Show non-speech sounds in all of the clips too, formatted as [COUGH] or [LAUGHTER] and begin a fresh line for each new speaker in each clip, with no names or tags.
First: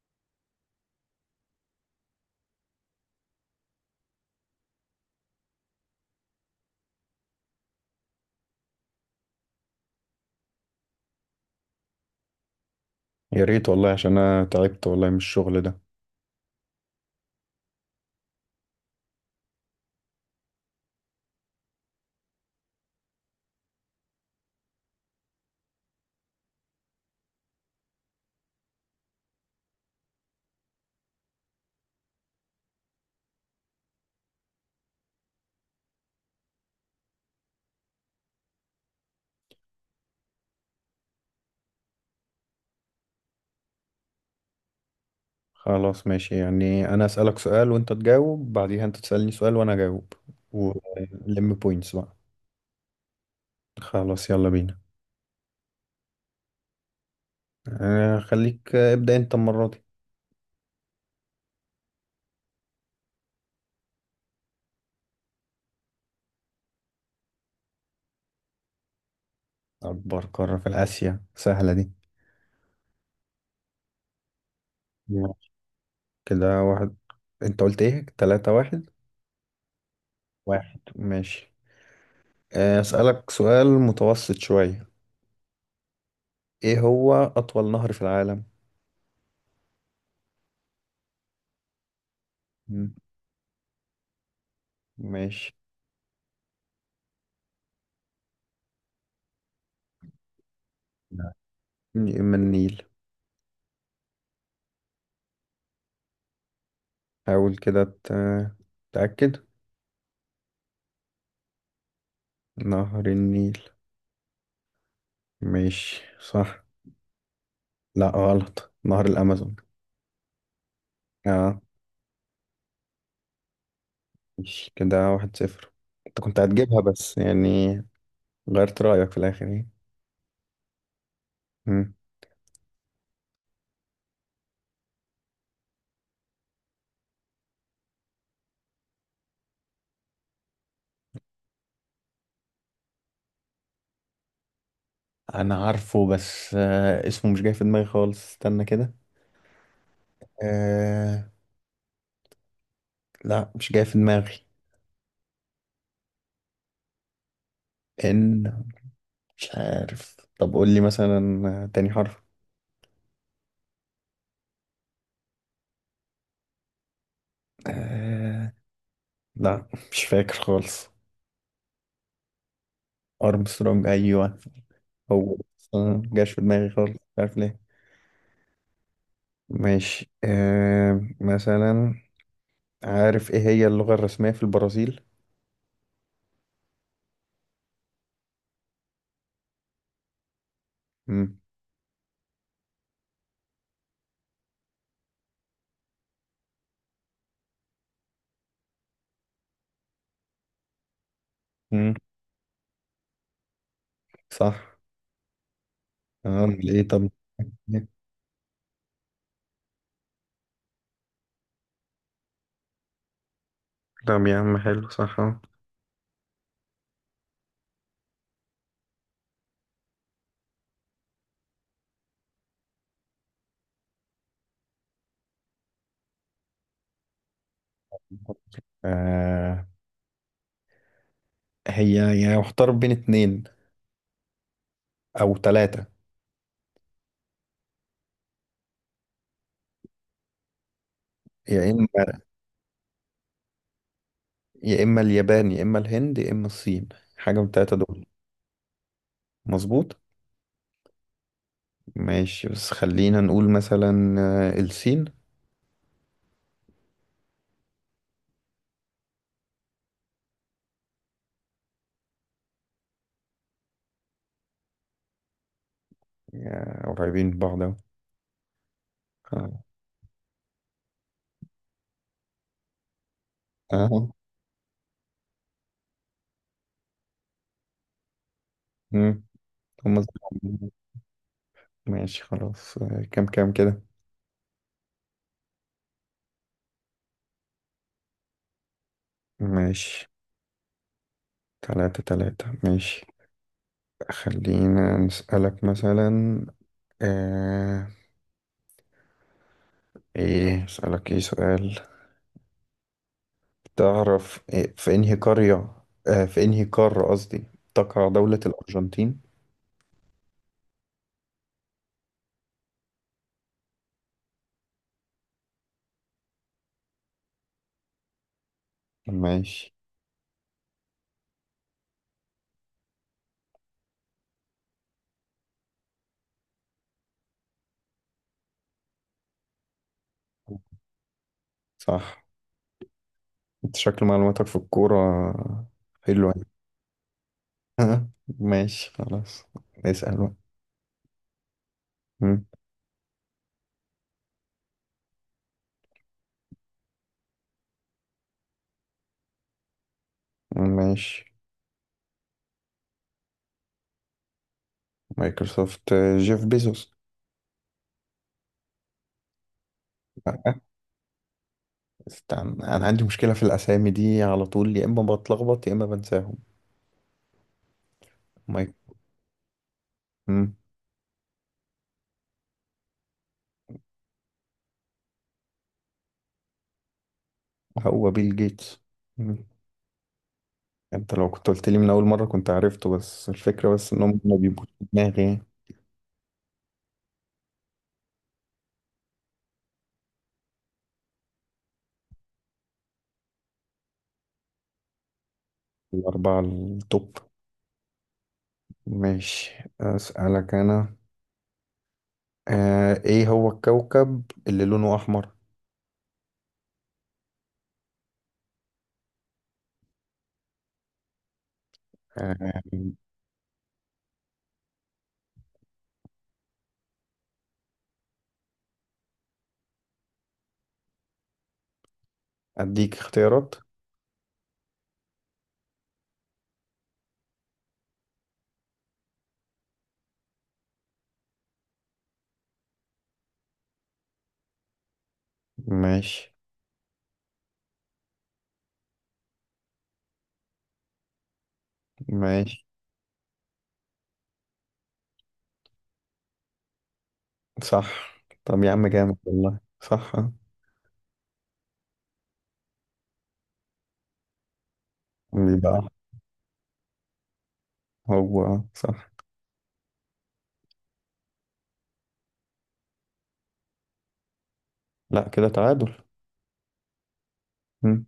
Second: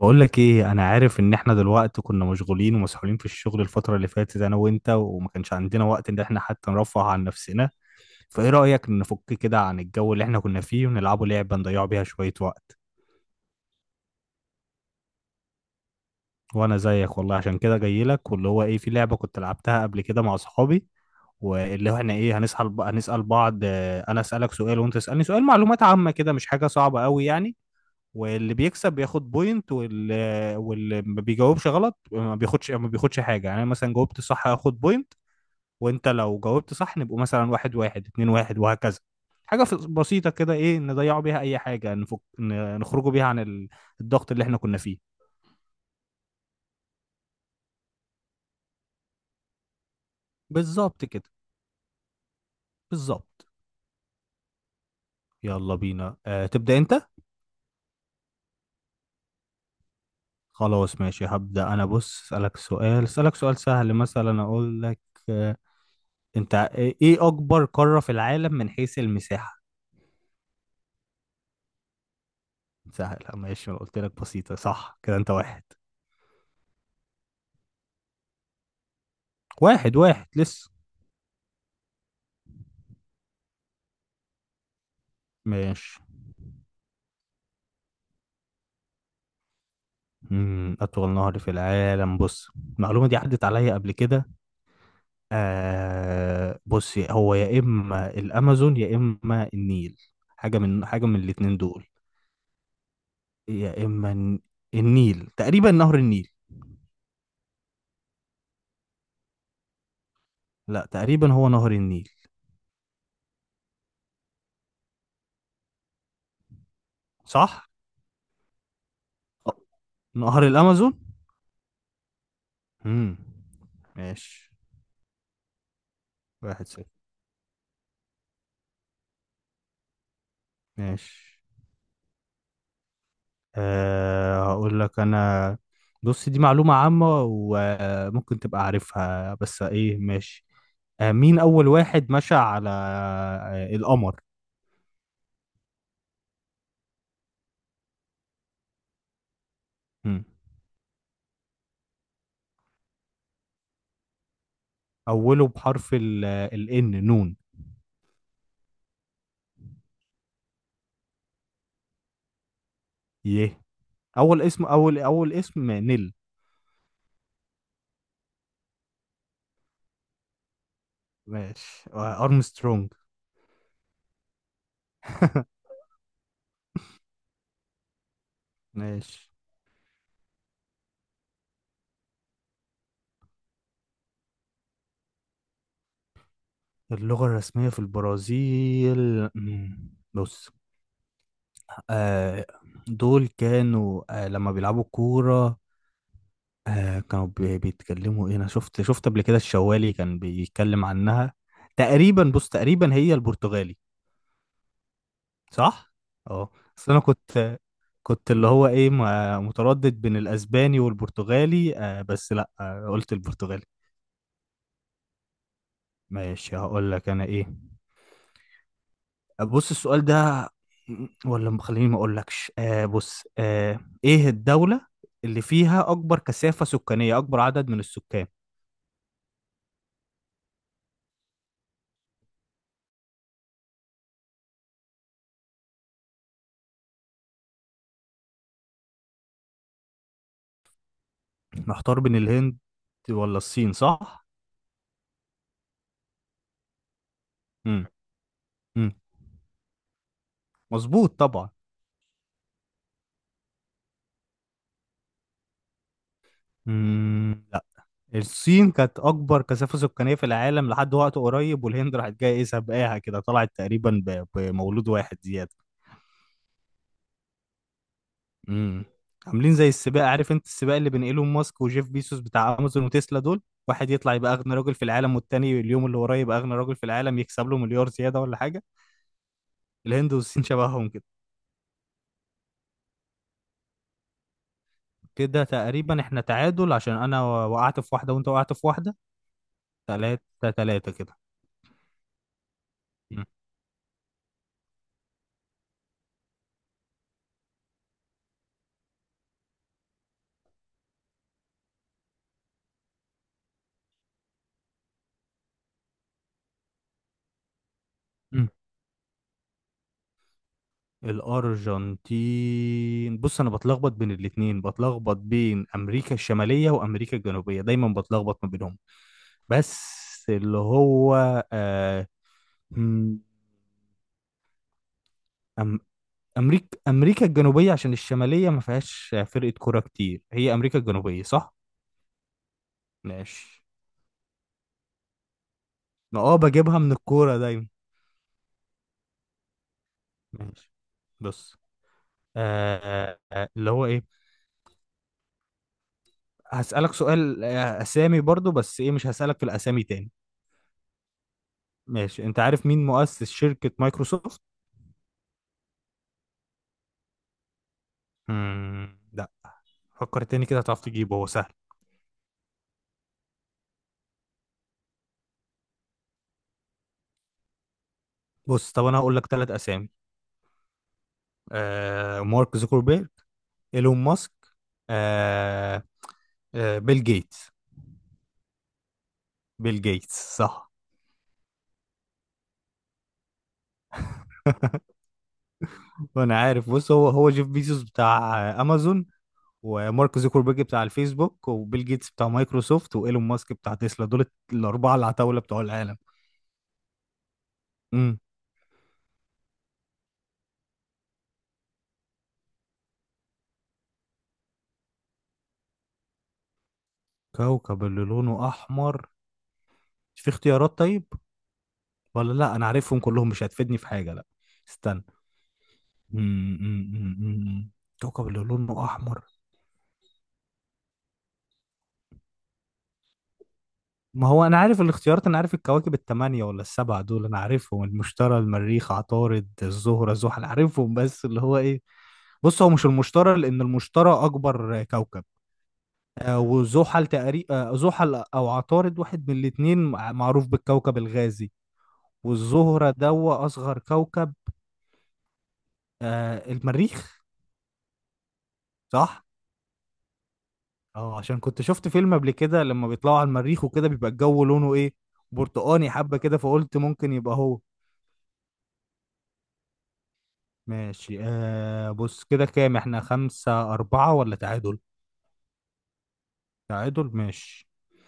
بقول لك ايه، انا عارف ان احنا دلوقتي كنا مشغولين ومسحولين في الشغل الفترة اللي فاتت انا وانت، وما كانش عندنا وقت ان احنا حتى نرفه عن نفسنا. فايه رأيك نفك كده عن الجو اللي احنا كنا فيه ونلعبه لعبة نضيع بيها شوية وقت؟
يا ريت والله، عشان انا تعبت والله من الشغل ده.
وانا زيك والله، عشان كده جاي لك، واللي هو ايه، في لعبة كنت لعبتها قبل كده مع صحابي. واللي هو احنا ايه، هنسأل بعض. آه، انا اسألك سؤال وانت تسألني سؤال، معلومات عامة كده، مش حاجة صعبة قوي يعني. واللي بيكسب بياخد بوينت، واللي ما بيجاوبش غلط ما بياخدش حاجه. يعني أنا مثلا جاوبت صح هاخد بوينت، وانت لو جاوبت صح نبقوا مثلا 1-1، 2-1، وهكذا. حاجه بسيطه كده، ايه، نضيعوا بيها اي حاجه، نفك، نخرجوا بيها عن الضغط اللي احنا كنا فيه.
خلاص، ماشي يعني انا اسالك سؤال وانت تجاوب، بعديها انت تسالني سؤال وانا اجاوب
بالظبط كده.
ولم بوينتس بقى.
بالظبط.
خلاص، يلا بينا.
يلا بينا، أه، تبدا انت.
خليك. ابدا انت المره دي.
خلاص ماشي، هبدا انا. بص، اسالك سؤال سهل، مثلا اقول لك. أه. انت ايه اكبر قاره في العالم من حيث المساحه؟
اكبر قاره في اسيا، سهله دي.
سهل ماشي، انا قلت لك بسيطة، صح كده. انت
يلا.
واحد.
كده واحد. انت قلت ايه؟ 3-1؟
واحد واحد لسه.
واحد. ماشي. اسالك سؤال متوسط شويه.
ماشي.
ايه هو اطول نهر في العالم؟
أطول نهر في العالم، بص.
مم.
المعلومة دي عدت عليا قبل كده.
ماشي.
آه بص، هو يا إما الأمازون يا إما النيل، حاجة من
نعم.
الاتنين دول.
من النيل.
يا إما النيل، تقريبا نهر النيل.
حاول كده، تأكد.
لا تقريبا هو نهر النيل.
نهر النيل. ماشي، صح.
صح؟
لا، غلط، نهر
أه،
الأمازون.
نهر الأمازون.
اه،
مم. ماشي.
ماشي، كده 1-0. انت كنت
واحد
هتجيبها
صفر
بس يعني. غيرت رأيك في الآخر يعني.
ماشي.
مم.
أه هقول لك انا. بص، دي معلومة عامة وممكن تبقى عارفها، بس ايه، ماشي. أه مين اول واحد مشى على القمر؟
أنا عارفه، بس اسمه مش جاي في دماغي خالص. استنى كده.
مم.
آه. لا، مش جاي في دماغي.
اوله بحرف ال، الان نون.
إن. مش عارف. طب قول لي مثلا تاني حرف.
يه. اول اسم نيل.
آه. لا، مش فاكر خالص.
ماشي. ارمسترونج.
أرمسترونج، أيوه. هو
[LAUGHS]
بس، مجاش في دماغي خالص، مش عارف ليه.
ماشي.
ماشي. مثلا، عارف ايه هي اللغة الرسمية في البرازيل؟
اللغة الرسمية في البرازيل، مم. بص،
مم.
آه، دول كانوا، لما بيلعبوا كورة، كانوا بيتكلموا ايه، انا شفت قبل كده الشوالي كان بيتكلم عنها.
مم.
تقريبا بص، تقريبا هي البرتغالي.
صح.
صح.
اه،
اه
ايه
بس انا
طب.
كنت، اللي هو ايه، متردد بين الاسباني والبرتغالي. آه بس لا، قلت البرتغالي.
طب يا عم، حلو، صح، اه.
ماشي هقول لك انا ايه. بص السؤال ده، ولا خليني ما اقولكش. آه بص، ايه الدولة اللي فيها اكبر كثافة سكانية، اكبر عدد من السكان؟
آه هي يعني محتار بين اتنين او تلاتة. يا اما
محتار بين الهند ولا الصين، صح؟
يا اما اليابان، يا اما الهند، يا اما الصين. حاجة من التلاتة
امم
دول.
مم.
مظبوط.
مظبوط طبعا.
ماشي، بس خلينا نقول مثلا الصين.
مم. لا، الصين كانت اكبر كثافه سكانيه في العالم لحد وقت قريب، والهند راحت جايه ايه، سابقاها كده، طلعت تقريبا بمولود واحد زياده.
قريبين من بعض اهو.
مم. عاملين
اه.
زي السباق. عارف انت السباق اللي بين ايلون ماسك وجيف بيسوس بتاع امازون وتسلا دول؟ واحد
آه.
يطلع يبقى اغنى راجل في العالم، والتاني اليوم اللي وراه يبقى اغنى راجل في العالم، يكسب له مليار زياده ولا حاجه.
مم. هم.
الهند والصين شبههم كده.
ماشي، خلاص. كام كام كده؟
كده تقريبا احنا تعادل، عشان انا وقعت في واحده وانت وقعت في واحده.
ماشي.
3-3 كده.
3-3. ماشي. خلينا نسألك مثلا. آه ايه، اسألك ايه سؤال. تعرف إيه، في انهي قرية، في انهي قارة قصدي، تقع دولة
مم.
الأرجنتين؟
الأرجنتين، بص أنا بتلخبط بين الاتنين، بتلخبط بين أمريكا الشمالية وأمريكا الجنوبية، دايما بتلخبط ما بينهم.
ماشي،
بس اللي هو، آه مم، أم أمريكا الجنوبية، عشان الشمالية ما فيهاش فرقة كورة كتير، هي أمريكا الجنوبية، صح؟
صح.
ماشي.
انت شكل معلوماتك في الكورة
أنا
حلوة.
أه بجيبها من الكورة دايما.
[LAUGHS] ماشي، خلاص. اسأل بقى.
ماشي، بص،
مم.
آه اللي هو إيه، هسألك سؤال، أسامي برضو بس إيه، مش هسألك في الأسامي تاني.
ماشي.
ماشي. انت عارف مين مؤسس شركة مايكروسوفت؟
مايكروسوفت؟ جيف بيزوس.
مم. لا، فكر تاني
لأ.
كده هتعرف تجيبه، هو سهل.
استنى، انا عندي مشكلة في الأسامي دي على طول، يا اما بتلخبط يا اما بنساهم.
بص
مايك.
طب انا هقول لك ثلاث اسامي.
مم.
آه، مارك زوكربيرج، ايلون ماسك، آه آه بيل جيتس.
هو بيل جيتس. مم.
بيل جيتس صح.
انت لو كنت قلت لي من اول مره كنت عرفته، بس الفكره بس انهم ما بيبقوش في دماغي.
[LAUGHS] وانا عارف. بص، هو جيف بيزوس بتاع امازون، ومارك زوكربيرج بتاع الفيسبوك، وبيل جيتس بتاع مايكروسوفت، وايلون ماسك بتاع تسلا، دول الاربعة العتاولة بتوع العالم.
الاربعه التوب.
امم
ماشي، اسالك انا. ايه هو الكوكب اللي لونه احمر؟
كوكب اللي لونه احمر، مش في اختيارات طيب؟ ولا لا،
آه
انا عارفهم كلهم مش هتفيدني في حاجه، لا. استنى. م- م- م- م- كوكب اللي لونه احمر.
اديك اختيارات.
ما هو انا عارف الاختيارات، انا عارف الكواكب الثمانيه ولا السبعه دول، انا عارفهم: المشتري، المريخ، عطارد، الزهره، زحل، عارفهم، بس اللي هو ايه. بص هو مش المشتري، لان المشتري اكبر كوكب.
ماشي،
آه، وزحل تقريبا، زحل او عطارد، واحد من الاثنين معروف بالكوكب الغازي.
ماشي،
والزهره دوا اصغر كوكب. آه، المريخ.
صح. طب يا عم، جامد
صح.
والله، صح، آه.
اه عشان كنت شفت فيلم قبل كده لما بيطلعوا على المريخ وكده بيبقى الجو لونه ايه،
بيبقى
برتقاني
أحمر.
حبة كده، فقلت ممكن يبقى هو.
هو صح.
ماشي. آه بص، كده كام احنا، 5-4 ولا تعادل؟
لا، كده تعادل.
تعادل ماشي.
مم.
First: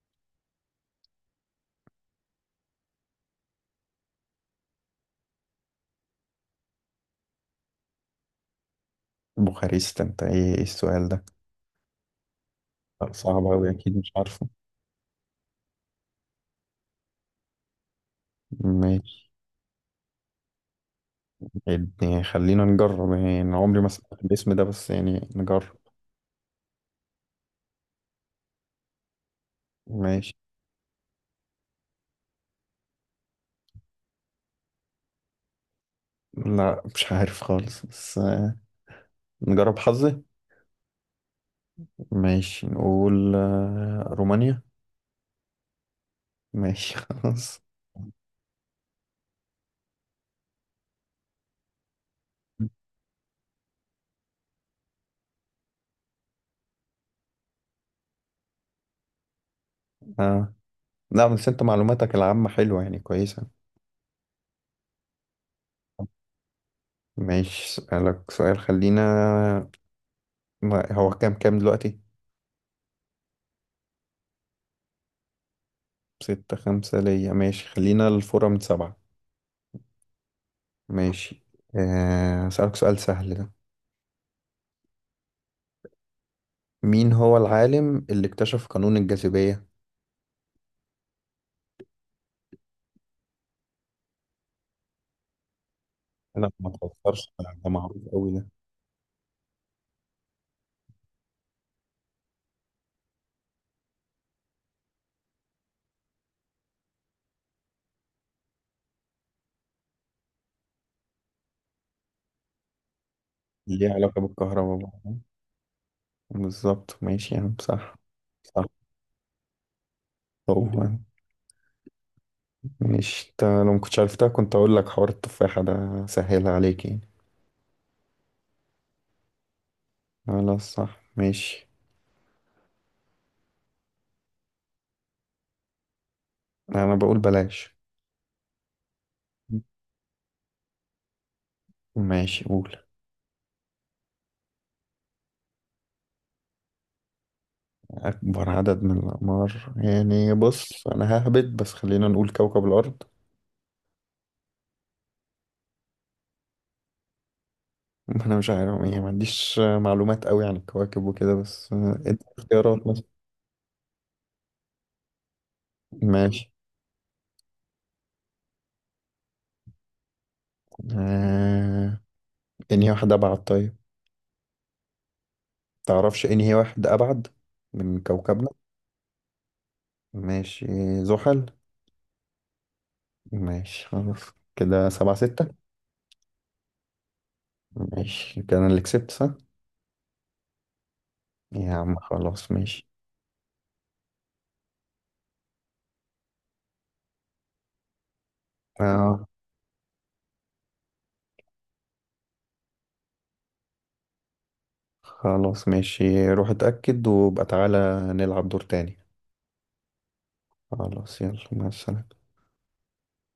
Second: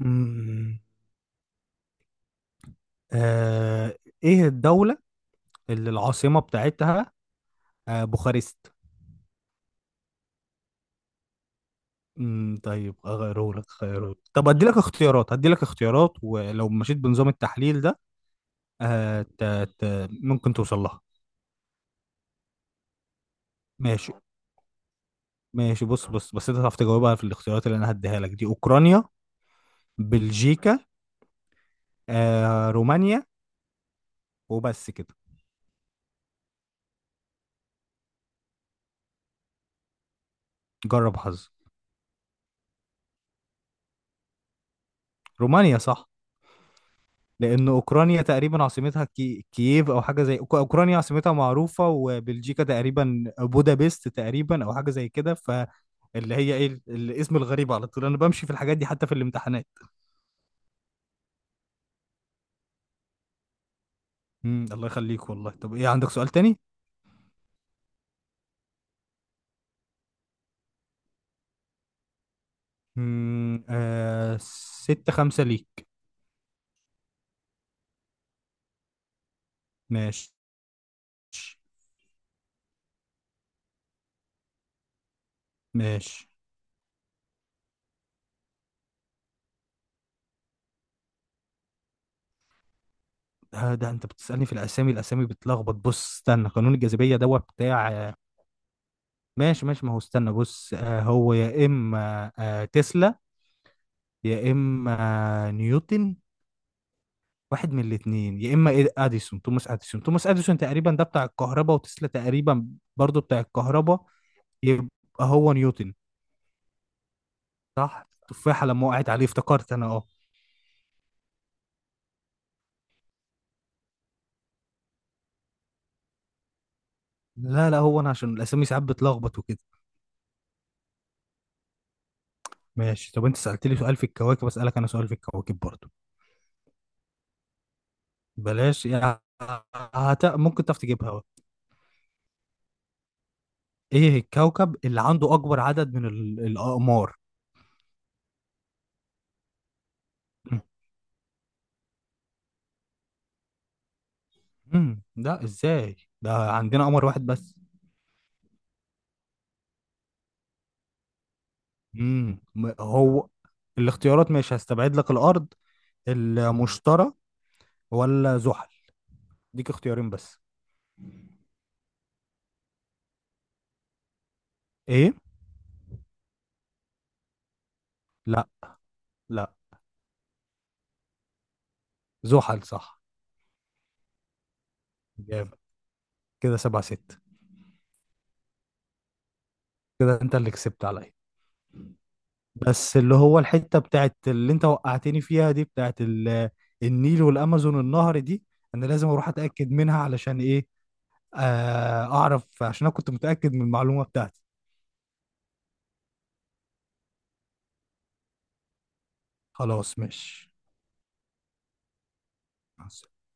مم. آه ايه الدولة اللي العاصمة بتاعتها آه بوخارست؟
بوخارست؟ انت ايه السؤال ده؟
طيب
لا، صعب
اغيره
أوي،
لك،
أكيد مش
خيره.
عارفه.
طب ادي لك اختيارات، ولو مشيت بنظام التحليل ده. آه
ماشي.
ت... ممكن توصل لها.
يعني خلينا نجرب، يعني أنا عمري ما
ماشي
سمعت الاسم ده، بس يعني نجرب.
ماشي، بص بص، بس انت تعرف تجاوبها في الاختيارات اللي انا هديها لك دي: اوكرانيا،
ماشي.
بلجيكا، آه، رومانيا. وبس كده.
لا، مش عارف خالص، بس نجرب حظي.
جرب حظ.
ماشي، نقول رومانيا.
رومانيا صح.
ماشي. [LAUGHS] خلاص.
لان اوكرانيا تقريبا عاصمتها كييف او حاجه زي، اوكرانيا عاصمتها معروفه، وبلجيكا تقريبا بودابست تقريبا او حاجه زي كده، فاللي هي ايه، الاسم الغريب، على طول انا بمشي في الحاجات دي حتى في الامتحانات.
آه. لا، بس انت معلوماتك العامة حلوة، يعني كويسة.
مم. الله يخليك والله. طب ايه، عندك سؤال تاني؟
ماشي، اسألك سؤال. خلينا، ما هو كام كام دلوقتي؟
مم. 6-5 ليك.
6-5 ليا. ماشي، خلينا الفورة من سبعة.
ماشي
ماشي. اسألك سؤال سهل ده.
ماشي.
مين هو العالم اللي اكتشف قانون الجاذبية؟
ده انت بتسألني في الاسامي، الاسامي بتلخبط. بص استنى،
لا، ما
قانون الجاذبية ده
تفكرش. ده معروف
بتاع.
قوي ده.
ماشي ماشي، ما هو استنى. بص، آه، هو يا اما آه، تسلا، يا اما آه، نيوتن. واحد من الاثنين، يا اما اديسون، توماس اديسون تقريبا ده بتاع الكهرباء، وتسلا تقريبا برضو بتاع
ليه
الكهرباء.
علاقة بالكهرباء
يبقى
بقى؟
هو نيوتن.
بالظبط، ماشي يا عم، صح.
صح
صح.
التفاحة لما وقعت عليه افتكرت انا، اه.
هو مش لو ما كنتش عرفتها كنت اقول لك حوار التفاحة ده سهلها عليك يعني.
لا لا، هو انا عشان الاسامي ساعات بتلخبط وكده.
خلاص، صح، ماشي.
ماشي. طب انت سألتلي سؤال في الكواكب، اسألك انا سؤال في الكواكب برضو.
انا بقول بلاش.
بلاش يعني؟ ممكن تعرف تجيبها.
ماشي، قول.
ايه الكوكب اللي عنده اكبر عدد من الاقمار؟
اكبر عدد من الاقمار يعني؟ بص، انا ههبط، بس خلينا نقول كوكب الارض.
ده ازاي؟ ده عندنا قمر واحد بس.
[LAUGHS] ما انا مش عارف يعني، ما عنديش معلومات قوي عن الكواكب وكده، بس ادي
امم
اختيارات مثلا.
هو الاختيارات، ماشي هستبعد لك الارض.
ماشي.
المشتري ولا زحل، ديك اختيارين بس.
آه، انهي واحد ابعد طيب؟
ايه؟
تعرفش انهي واحد ابعد من كوكبنا؟
لا، لا.
ماشي. زحل.
زحل صح.
ماشي، خلاص. كده سبعة
جامد.
ستة
كده 7-6.
ماشي، كده انا اللي كسبت، صح؟
كده انت اللي كسبت عليا.
يا عم، خلاص، ماشي.
بس اللي هو الحتة بتاعت اللي انت وقعتني فيها دي، بتاعت النيل والامازون، النهر دي، انا لازم
آه.
اروح اتاكد منها، علشان ايه، آه، اعرف، عشان انا كنت متاكد من المعلومة بتاعتي.
خلاص، ماشي، روح اتأكد وابقى تعالى. نلعب دور تاني.
خلاص ماشي.
خلاص، يلا، مع السلامة.
مع السلامة.